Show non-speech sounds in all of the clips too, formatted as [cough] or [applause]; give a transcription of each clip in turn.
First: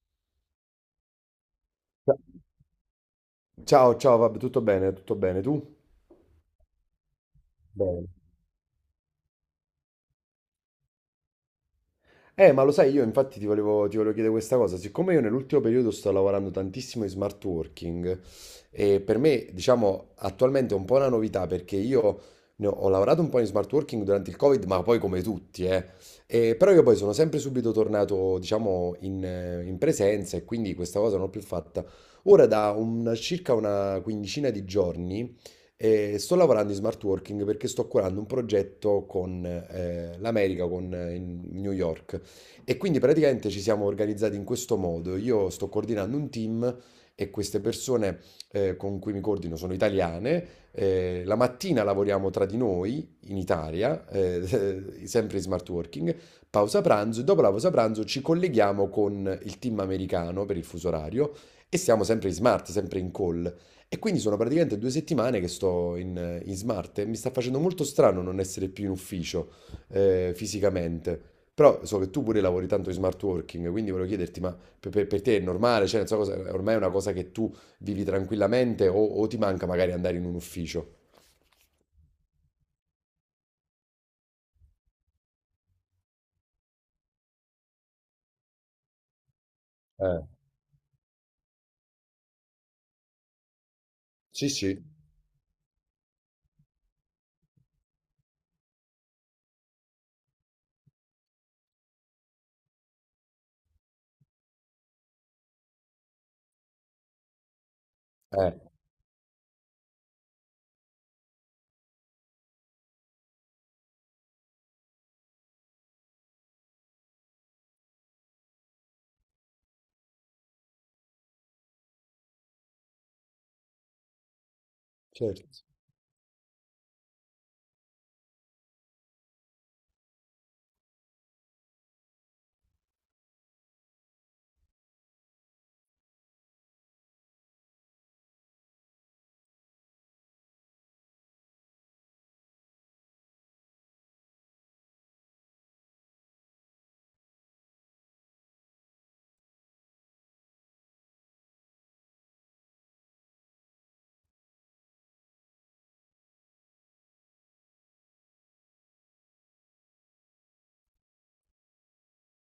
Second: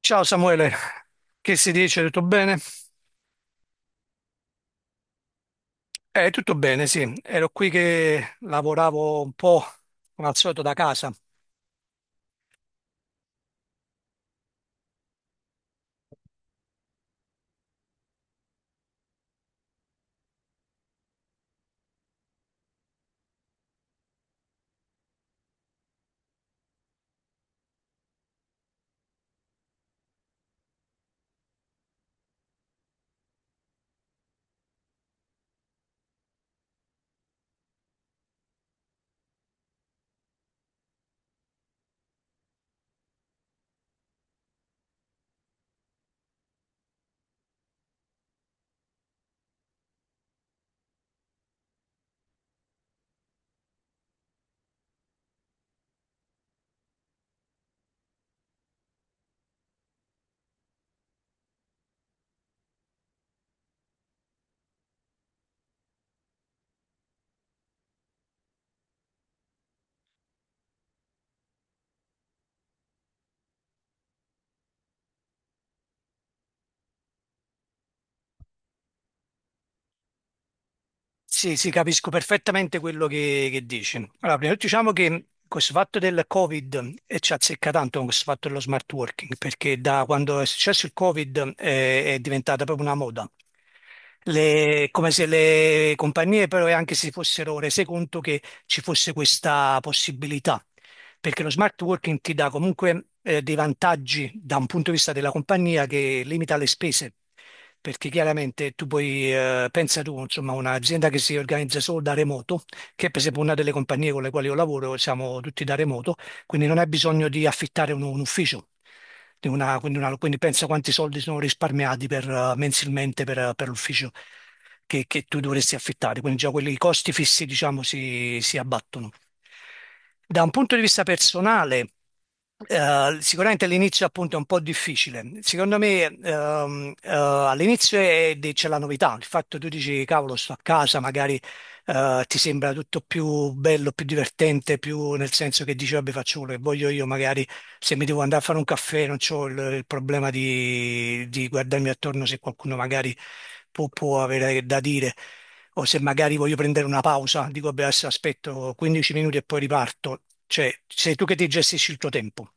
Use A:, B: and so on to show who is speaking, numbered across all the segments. A: Ciao Samuele, che si dice? Tutto
B: Ciao,
A: bene?
B: ciao, ciao, vabbè, tutto bene, tutto bene. Tu?
A: Tutto bene, sì. Ero qui
B: Bene.
A: che lavoravo un po' come al solito da casa.
B: Ma lo sai, io infatti ti volevo chiedere questa cosa. Siccome io nell'ultimo periodo sto lavorando tantissimo in smart working, e per me, diciamo, attualmente è un po' una novità perché io ho lavorato un po' in smart working durante il Covid, ma poi come tutti, eh. E però io poi sono sempre subito tornato, diciamo, in presenza e quindi questa cosa non l'ho più fatta. Ora circa una quindicina di giorni sto lavorando in smart working perché sto curando un progetto con l'America, con in New York. E quindi praticamente ci siamo organizzati in questo modo. Io sto coordinando un team e queste persone con cui mi coordino sono italiane. La mattina lavoriamo tra di noi in Italia, [laughs] sempre in smart working, pausa pranzo e dopo la pausa pranzo ci colleghiamo con il team americano per il fuso orario e siamo sempre in smart, sempre in call. E quindi sono praticamente 2 settimane che sto in smart e mi sta facendo molto strano non essere più in ufficio fisicamente. Però so che tu pure lavori tanto in smart working, quindi volevo chiederti, ma per te è normale? Cioè, non so cosa, è ormai è una cosa che tu vivi tranquillamente o ti manca magari andare in un ufficio?
A: Sì, capisco perfettamente quello che, dici. Allora, prima di tutto diciamo che questo fatto del Covid ci azzecca tanto con questo fatto dello smart working, perché da
B: Eh,
A: quando è successo il Covid è diventata proprio una moda.
B: sì, sì,
A: Come se le compagnie però anche si fossero rese conto che ci fosse questa possibilità. Perché lo smart working ti dà comunque dei vantaggi da un punto di vista della compagnia che limita le spese, perché
B: eh,
A: chiaramente tu puoi, pensa tu, insomma, un'azienda che si organizza solo da remoto, che è per esempio una delle compagnie con le quali io lavoro, siamo tutti da remoto, quindi non hai bisogno di affittare un ufficio. Di una- quindi pensa quanti soldi sono risparmiati per, mensilmente per l'ufficio che tu
B: certo.
A: dovresti affittare, quindi già quelli, i costi fissi, diciamo, si abbattono. Da un punto di vista personale, sicuramente all'inizio appunto è un po' difficile. Secondo me all'inizio c'è la novità, il fatto che tu dici cavolo sto a casa, magari ti sembra tutto più bello, più divertente, più nel senso che dici, vabbè, faccio quello che voglio io, magari se mi devo andare a fare un caffè non ho il problema di guardarmi attorno se qualcuno magari può avere da dire. O se magari voglio prendere una pausa, dico, vabbè, adesso aspetto 15 minuti e poi riparto. Cioè, sei tu che ti gestisci il tuo tempo.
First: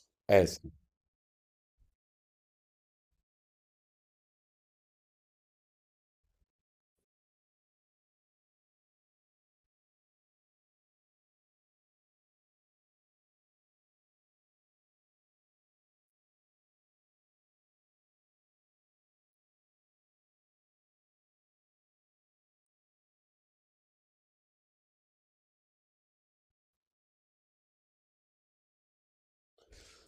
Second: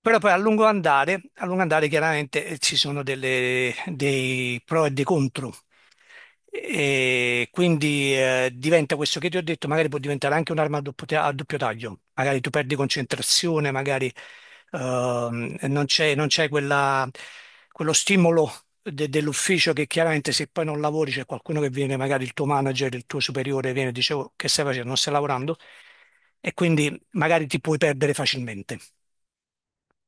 A: Però poi
B: Eh sì.
A: a lungo andare chiaramente ci sono dei pro e dei contro. E quindi diventa questo che ti ho detto, magari può diventare anche un'arma a a doppio taglio, magari tu perdi concentrazione, magari non c'è quello stimolo dell'ufficio che chiaramente se poi non lavori c'è qualcuno che viene, magari il tuo manager, il tuo superiore viene e dice "Oh, che stai facendo, non stai lavorando e quindi magari ti puoi perdere facilmente.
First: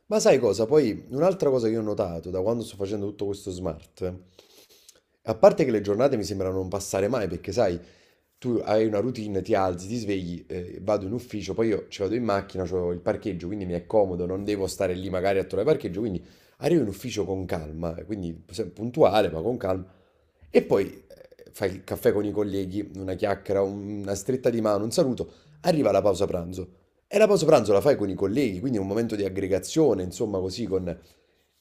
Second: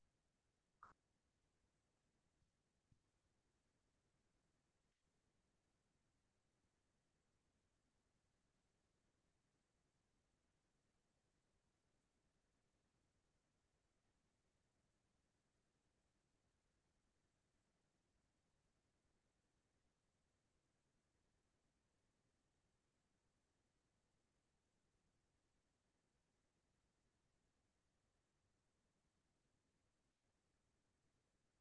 B: Ma sai cosa? Poi un'altra cosa che ho notato da quando sto facendo tutto questo smart. A parte che le giornate mi sembrano non passare mai, perché sai, tu hai una routine, ti alzi, ti svegli, vado in ufficio, poi io ci vado in macchina, ho il parcheggio, quindi mi è comodo, non devo stare lì magari a trovare parcheggio, quindi arrivo in ufficio con calma, quindi puntuale, ma con calma. E poi fai il caffè con i colleghi, una chiacchiera, una stretta di mano, un saluto, arriva la pausa pranzo. E la pausa pranzo la fai con i colleghi, quindi è un momento di aggregazione, insomma, così con...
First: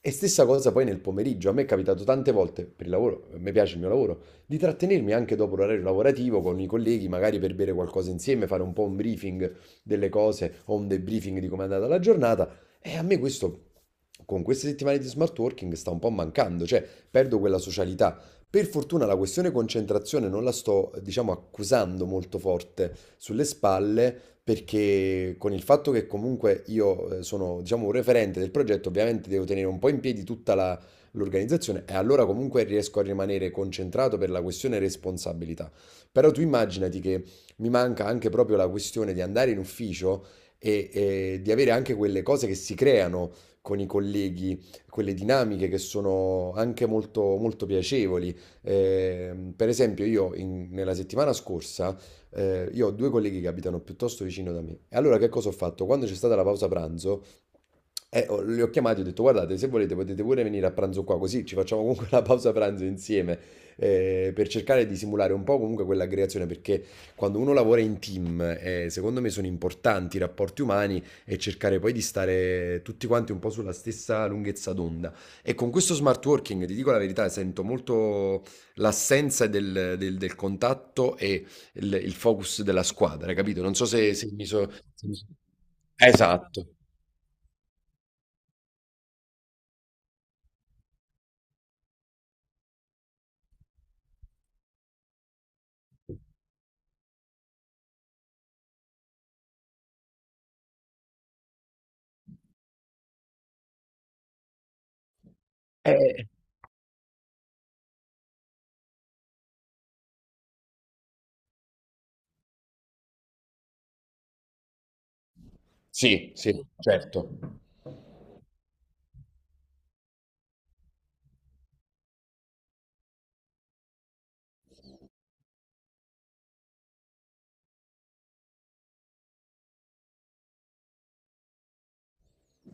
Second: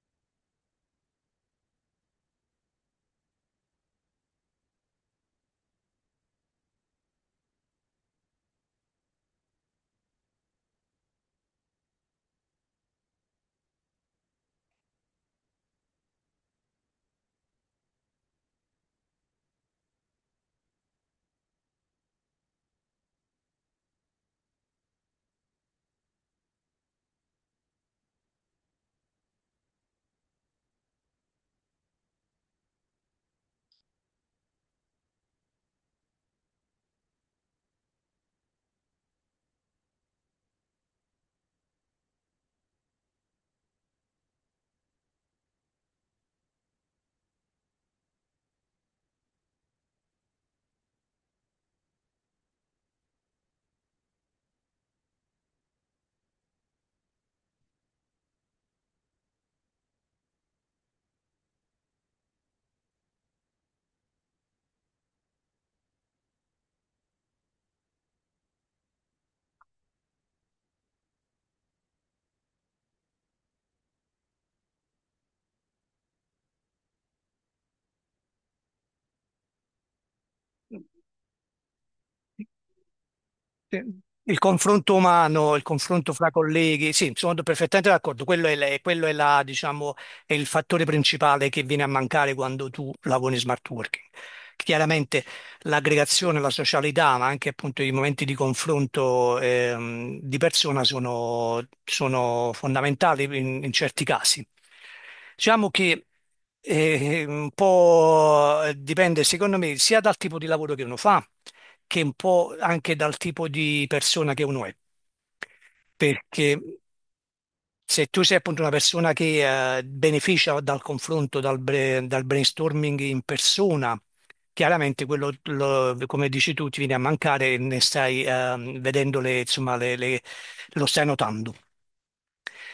B: E stessa cosa poi nel pomeriggio, a me è capitato tante volte, per il lavoro, a me piace il mio lavoro, di trattenermi anche dopo l'orario lavorativo con i colleghi, magari per bere qualcosa insieme, fare un po' un briefing delle cose o un debriefing di come è andata la giornata. E a me questo, con queste settimane di smart working, sta un po' mancando, cioè perdo quella socialità. Per fortuna la questione concentrazione non la sto, diciamo, accusando molto forte sulle spalle, perché con il fatto che comunque io sono, diciamo, un referente del progetto, ovviamente devo tenere un po' in piedi l'organizzazione e allora comunque riesco a rimanere concentrato per la questione responsabilità. Però tu immaginati che mi manca anche proprio la questione di andare in ufficio e di avere anche quelle cose che si creano con i colleghi, quelle dinamiche che sono anche molto, molto piacevoli. Per esempio, io nella settimana scorsa, io ho due colleghi che abitano piuttosto vicino da me. E allora che cosa ho fatto? Quando c'è stata la pausa pranzo, li ho chiamati e ho detto, guardate, se volete potete pure venire a pranzo qua, così ci facciamo comunque [laughs] la pausa pranzo insieme, per cercare di simulare un po' comunque quell'aggregazione, perché quando uno lavora in team, secondo me sono importanti i rapporti umani e cercare poi di stare tutti quanti un po' sulla stessa lunghezza d'onda. E con questo smart working, ti dico la verità, sento molto l'assenza del contatto e il focus della squadra, capito? Non
A: Sì.
B: so se se
A: Il
B: mi so
A: confronto
B: se mi so
A: umano, il confronto fra
B: Esatto.
A: colleghi, sì, sono perfettamente d'accordo. Quello è, quello è la, diciamo, è il fattore principale che viene a mancare quando tu lavori in smart working. Chiaramente l'aggregazione, la socialità, ma anche appunto i momenti di confronto di persona sono fondamentali in, in certi casi. Diciamo che
B: Eh,
A: un po' dipende, secondo me, sia dal tipo di lavoro che uno fa che un po' anche dal tipo di persona che uno è,
B: sì,
A: perché
B: sì, certo.
A: se tu sei appunto una persona che beneficia dal confronto, dal brainstorming in persona, chiaramente quello, come dici tu, ti viene a mancare e ne stai vedendo le, insomma, lo stai notando.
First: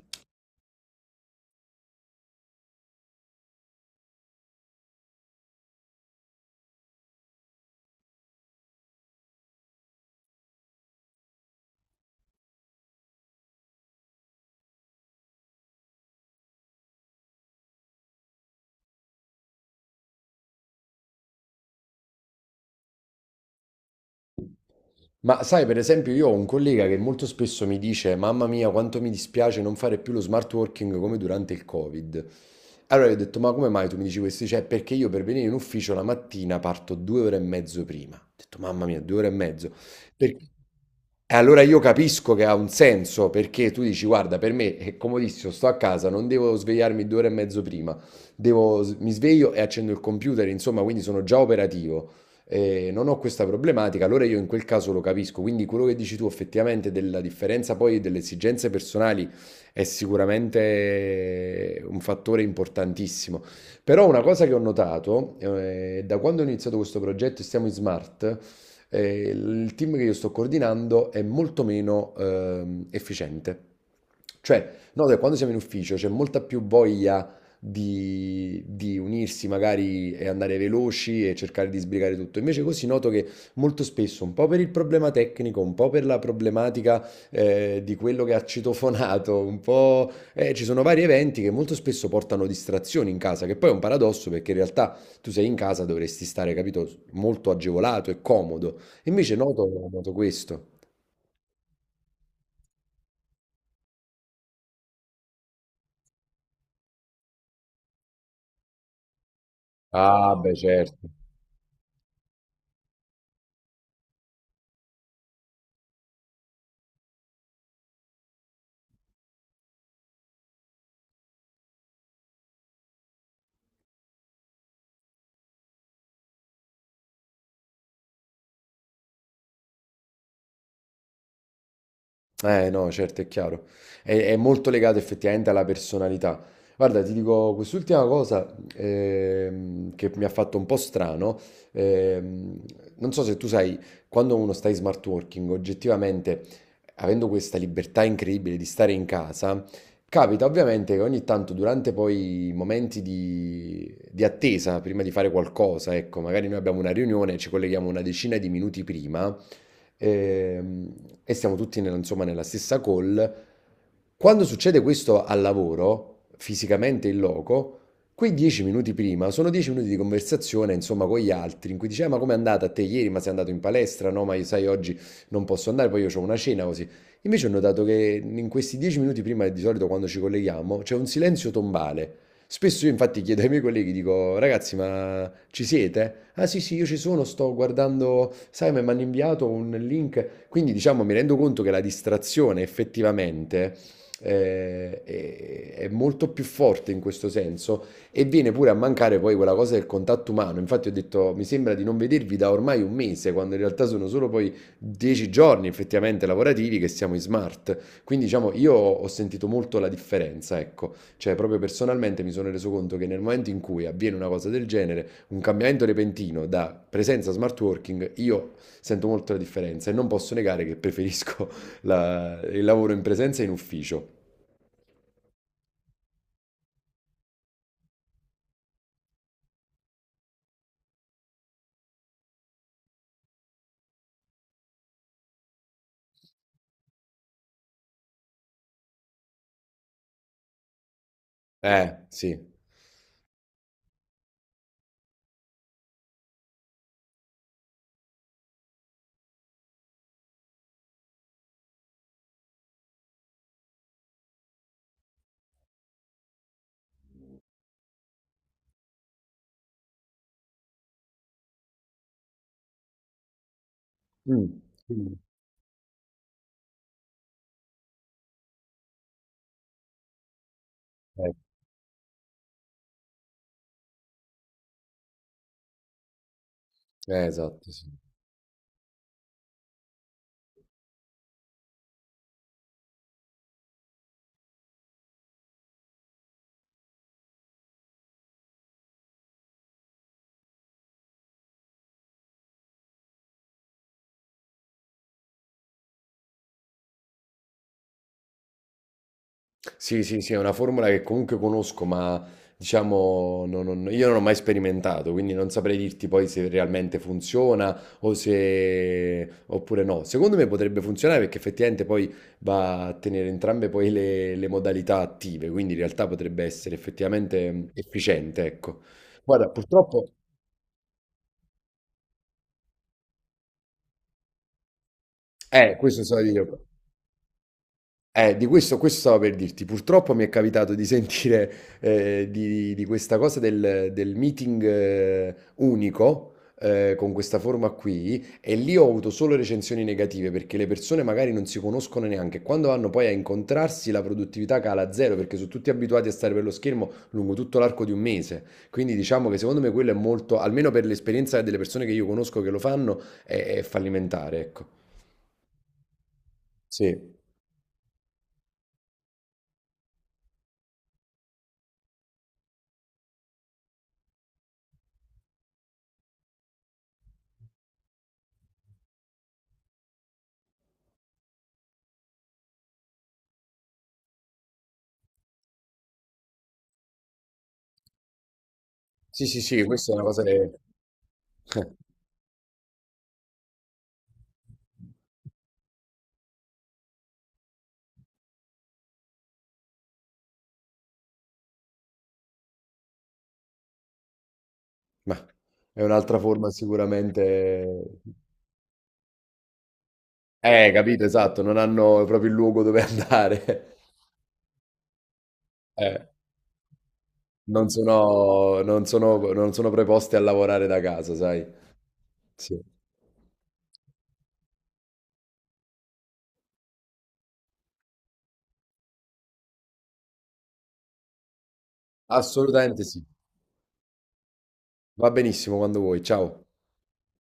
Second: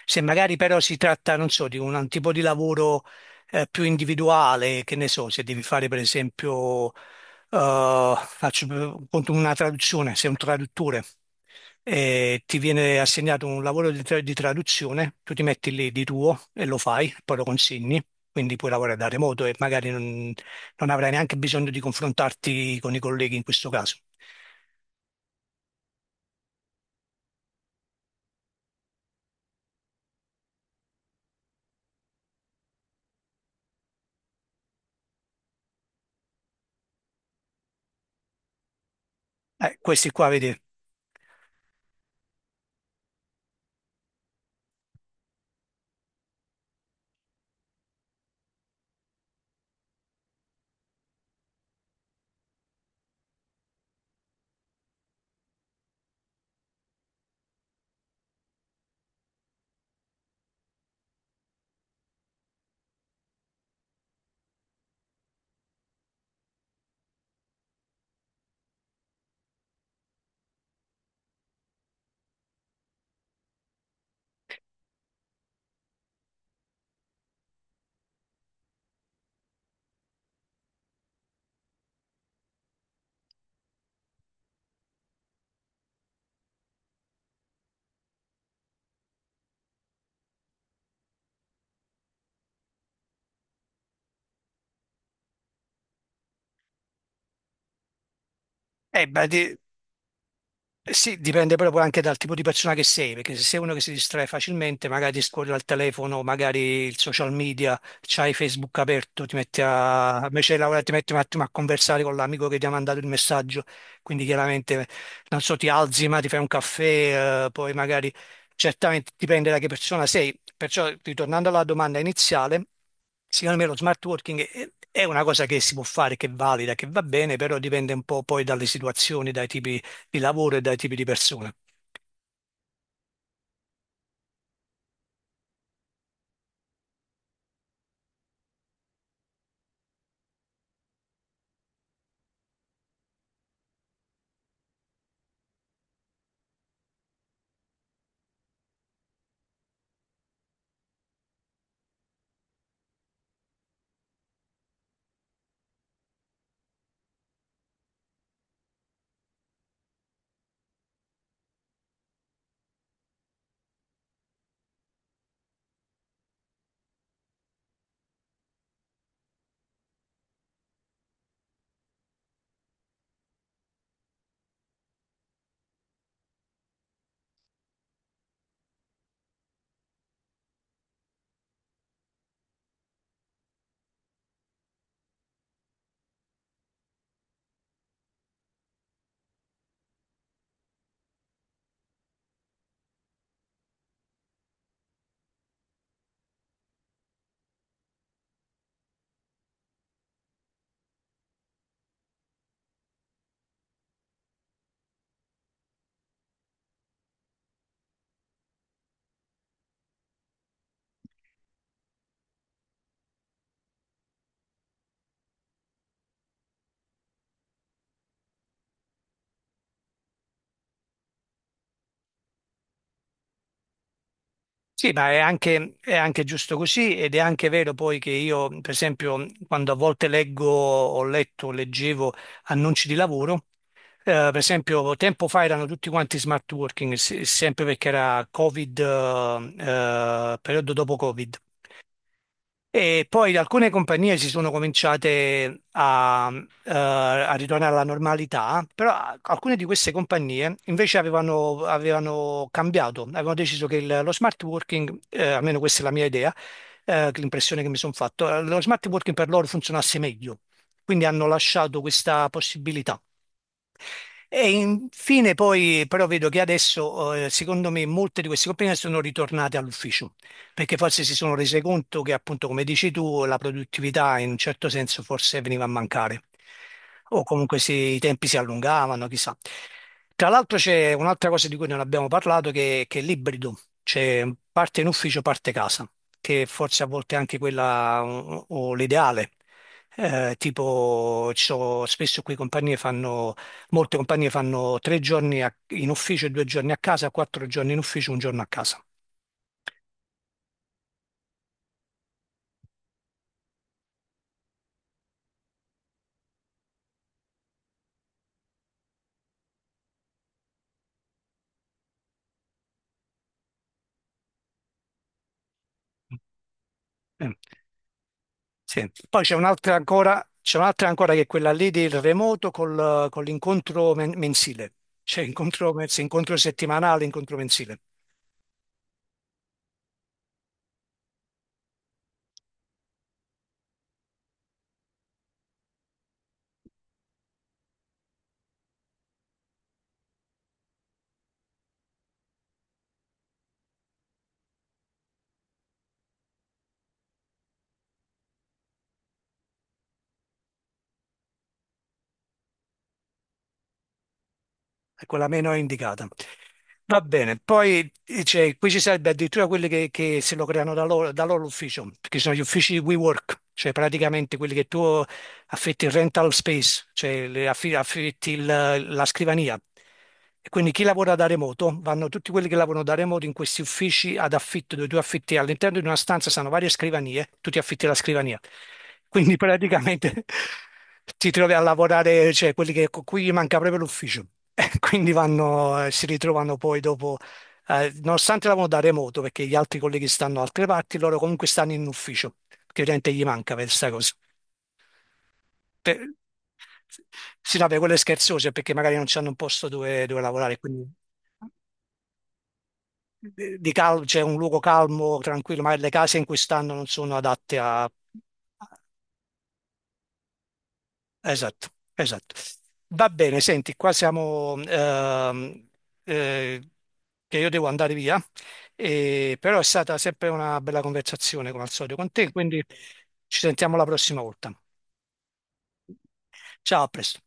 A: Se magari però si tratta, non so, di un tipo di lavoro più individuale, che ne so, se devi fare per esempio, conto una traduzione, sei un traduttore e ti viene assegnato un lavoro di, di traduzione, tu ti metti lì di tuo e lo fai, poi lo consegni, quindi puoi lavorare da remoto e magari non avrai neanche bisogno di confrontarti con i colleghi in questo caso.
B: Ma sai, per esempio, io ho un collega che molto spesso mi dice: Mamma mia, quanto mi dispiace non fare più lo smart working come durante il Covid. Allora gli ho detto: Ma come mai tu mi dici questo? Cioè, perché io per venire in ufficio la mattina parto 2 ore e mezzo prima. Ho detto: Mamma mia, 2 ore e mezzo.
A: Questi qua,
B: Perché-
A: vedi,
B: E allora io capisco che ha un senso perché tu dici: Guarda, per me è comodissimo, sto a casa, non devo svegliarmi 2 ore e mezzo prima. Mi sveglio e accendo il computer, insomma, quindi sono già operativo non ho questa problematica, allora io in quel caso lo capisco. Quindi quello che dici tu effettivamente della differenza poi delle esigenze personali è sicuramente un fattore importantissimo. Però una cosa che ho notato, da quando ho iniziato questo progetto e stiamo in smart, il team che io sto coordinando è molto meno efficiente. Cioè, no, da quando siamo in ufficio c'è molta più voglia di unirsi magari e andare veloci e cercare di sbrigare tutto. Invece così noto che molto spesso, un po' per il problema tecnico, un po' per la problematica di quello che ha citofonato, un po' ci sono vari eventi che molto spesso portano distrazioni in casa, che poi è un paradosso perché in realtà tu sei in casa, dovresti stare, capito, molto agevolato e comodo.
A: eh, beh,
B: Invece
A: di-
B: noto questo.
A: Eh sì, dipende proprio anche dal tipo di persona che sei, perché se sei uno che si distrae facilmente, magari scorri al telefono, magari il social media, c'hai Facebook aperto, ti metti a,
B: Ah,
A: invece
B: beh,
A: di lavorare ti
B: certo.
A: metti un attimo a conversare con l'amico che ti ha mandato il messaggio, quindi chiaramente, non so, ti alzi ma ti fai un caffè, poi magari, certamente dipende da che persona sei, perciò ritornando alla domanda iniziale, secondo me lo smart working è una cosa che si può fare, che è valida, che va bene, però dipende un po' poi dalle situazioni, dai tipi di lavoro e dai tipi di persone.
B: Eh no, certo, è chiaro. È molto legato effettivamente alla personalità. Guarda, ti dico quest'ultima cosa che mi ha fatto un po' strano. ehm, Non so se tu sai, quando uno sta in smart working, oggettivamente, avendo questa libertà incredibile di stare in casa, capita ovviamente che ogni tanto durante poi i momenti di attesa, prima di fare qualcosa, ecco, magari noi abbiamo una riunione, ci colleghiamo una decina di minuti prima ehm, e siamo tutti nella, insomma, nella stessa call. Quando succede questo al lavoro, fisicamente in loco, quei 10 minuti prima sono 10 minuti di conversazione, insomma, con gli altri, in cui dice, "Ah, ma com'è andata a te ieri? Ma sei andato in palestra? No, ma io, sai, oggi non posso andare, poi io ho una cena, così." Invece ho notato che in questi 10 minuti prima, di solito quando ci colleghiamo, c'è un silenzio tombale. Spesso io infatti chiedo ai miei colleghi, dico, ragazzi, ma ci siete? Ah sì, sì, io ci sono, sto guardando, sai, ma mi hanno inviato un link. Quindi diciamo, mi rendo conto che la distrazione effettivamente è molto più forte in questo senso e viene pure a mancare poi quella cosa del contatto umano. Infatti ho detto, mi sembra di non vedervi da ormai un mese, quando in realtà sono solo poi 10 giorni effettivamente lavorativi che siamo in smart. Quindi diciamo, io ho sentito molto la differenza, ecco. Cioè, proprio personalmente mi sono reso conto che nel momento in cui avviene una cosa del genere, un cambiamento repentino da presenza a smart working, io sento molto la differenza e non posso negare che preferisco [laughs] il lavoro in presenza e in ufficio.
A: Sì, ma è anche giusto così ed è anche vero poi che io, per esempio, quando a volte leggo, ho letto, leggevo annunci di lavoro, eh, per esempio, tempo fa erano tutti quanti smart working, sempre perché era Covid, periodo dopo Covid.
B: Sì.
A: E poi alcune compagnie si sono cominciate a ritornare alla normalità, però alcune di queste compagnie invece avevano cambiato, avevano deciso che lo smart working, almeno questa è la mia idea, che l'impressione che mi sono fatto, lo smart working per loro funzionasse meglio. Quindi hanno lasciato questa possibilità. E
B: Mm. Mm.
A: infine poi però vedo che adesso secondo me molte di queste compagnie sono ritornate all'ufficio perché forse si
B: Eh,
A: sono rese conto che appunto come dici tu la produttività in un certo senso forse veniva a mancare o comunque
B: esatto,
A: se
B: sì.
A: i tempi si allungavano chissà. Tra l'altro c'è un'altra cosa di cui non abbiamo parlato che è l'ibrido, cioè parte in ufficio parte casa che forse a volte è anche quella o l'ideale. Tipo, ci sono- spesso qui compagnie fanno molte compagnie fanno tre giorni in ufficio, due giorni a casa, quattro giorni in ufficio, un giorno a casa.
B: Sì, sì, sì, è una formula che comunque conosco, ma diciamo io non ho mai sperimentato, quindi non saprei dirti poi se realmente funziona o se... oppure no. Secondo me potrebbe funzionare perché effettivamente poi va a tenere entrambe poi le modalità attive, quindi in realtà potrebbe essere
A: Eh,
B: effettivamente efficiente, ecco.
A: sì. Poi c'è
B: Guarda,
A: un'altra
B: purtroppo...
A: ancora, c'è un'altra ancora che è quella lì del remoto con l'incontro mensile. C'è incontro,
B: Questo so
A: incontro
B: io.
A: settimanale, incontro mensile.
B: Di questo, questo stavo per dirti. Purtroppo mi è capitato di sentire di questa cosa del meeting unico con questa forma qui e lì ho avuto solo recensioni negative perché le persone magari non si conoscono neanche. Quando vanno poi a incontrarsi la produttività cala a zero perché sono tutti abituati a stare per lo schermo lungo tutto l'arco di un mese. Quindi diciamo che secondo me quello è molto, almeno per l'esperienza delle persone che io conosco che lo fanno, è fallimentare, ecco.
A: È quella meno indicata.
B: Sì,
A: Va bene, poi cioè, qui ci sarebbe addirittura quelli che se lo creano da loro l'ufficio, perché ci sono gli uffici di WeWork, cioè praticamente quelli che tu affitti il rental space, cioè le affitti la scrivania. E quindi chi lavora da remoto, vanno tutti quelli che lavorano da remoto in questi uffici ad affitto, dove tu affitti all'interno di una stanza, sono varie scrivanie, tu ti affitti la scrivania.
B: sì,
A: Quindi
B: sì, sì, questa è una cosa
A: praticamente
B: che...
A: [laughs] ti trovi a
B: [laughs]
A: lavorare, cioè quelli che, con cui gli manca proprio l'ufficio. [laughs] Quindi vanno, si ritrovano poi dopo, nonostante lavorano da remoto, perché gli altri colleghi stanno da altre parti, loro comunque stanno in ufficio, che ovviamente gli manca per questa cosa
B: Mah, è
A: per-
B: un'altra forma
A: Sì, no, per
B: sicuramente
A: quelle scherzose, perché magari non c'hanno un posto dove lavorare, quindi
B: capito, esatto, non hanno proprio il luogo dove andare. [laughs]
A: c'è un luogo calmo, tranquillo, magari le
B: Eh,
A: case in cui stanno non sono adatte
B: non
A: a...
B: sono non sono non sono preposti a lavorare da casa, sai.
A: Esatto, esatto.
B: Sì.
A: Va bene, senti, qua siamo... eh, che io devo andare via, però è stata sempre una bella conversazione come al solito con te, quindi
B: Assolutamente sì.
A: ci sentiamo la prossima volta.
B: Va benissimo, quando vuoi. Ciao.
A: Ciao, a presto.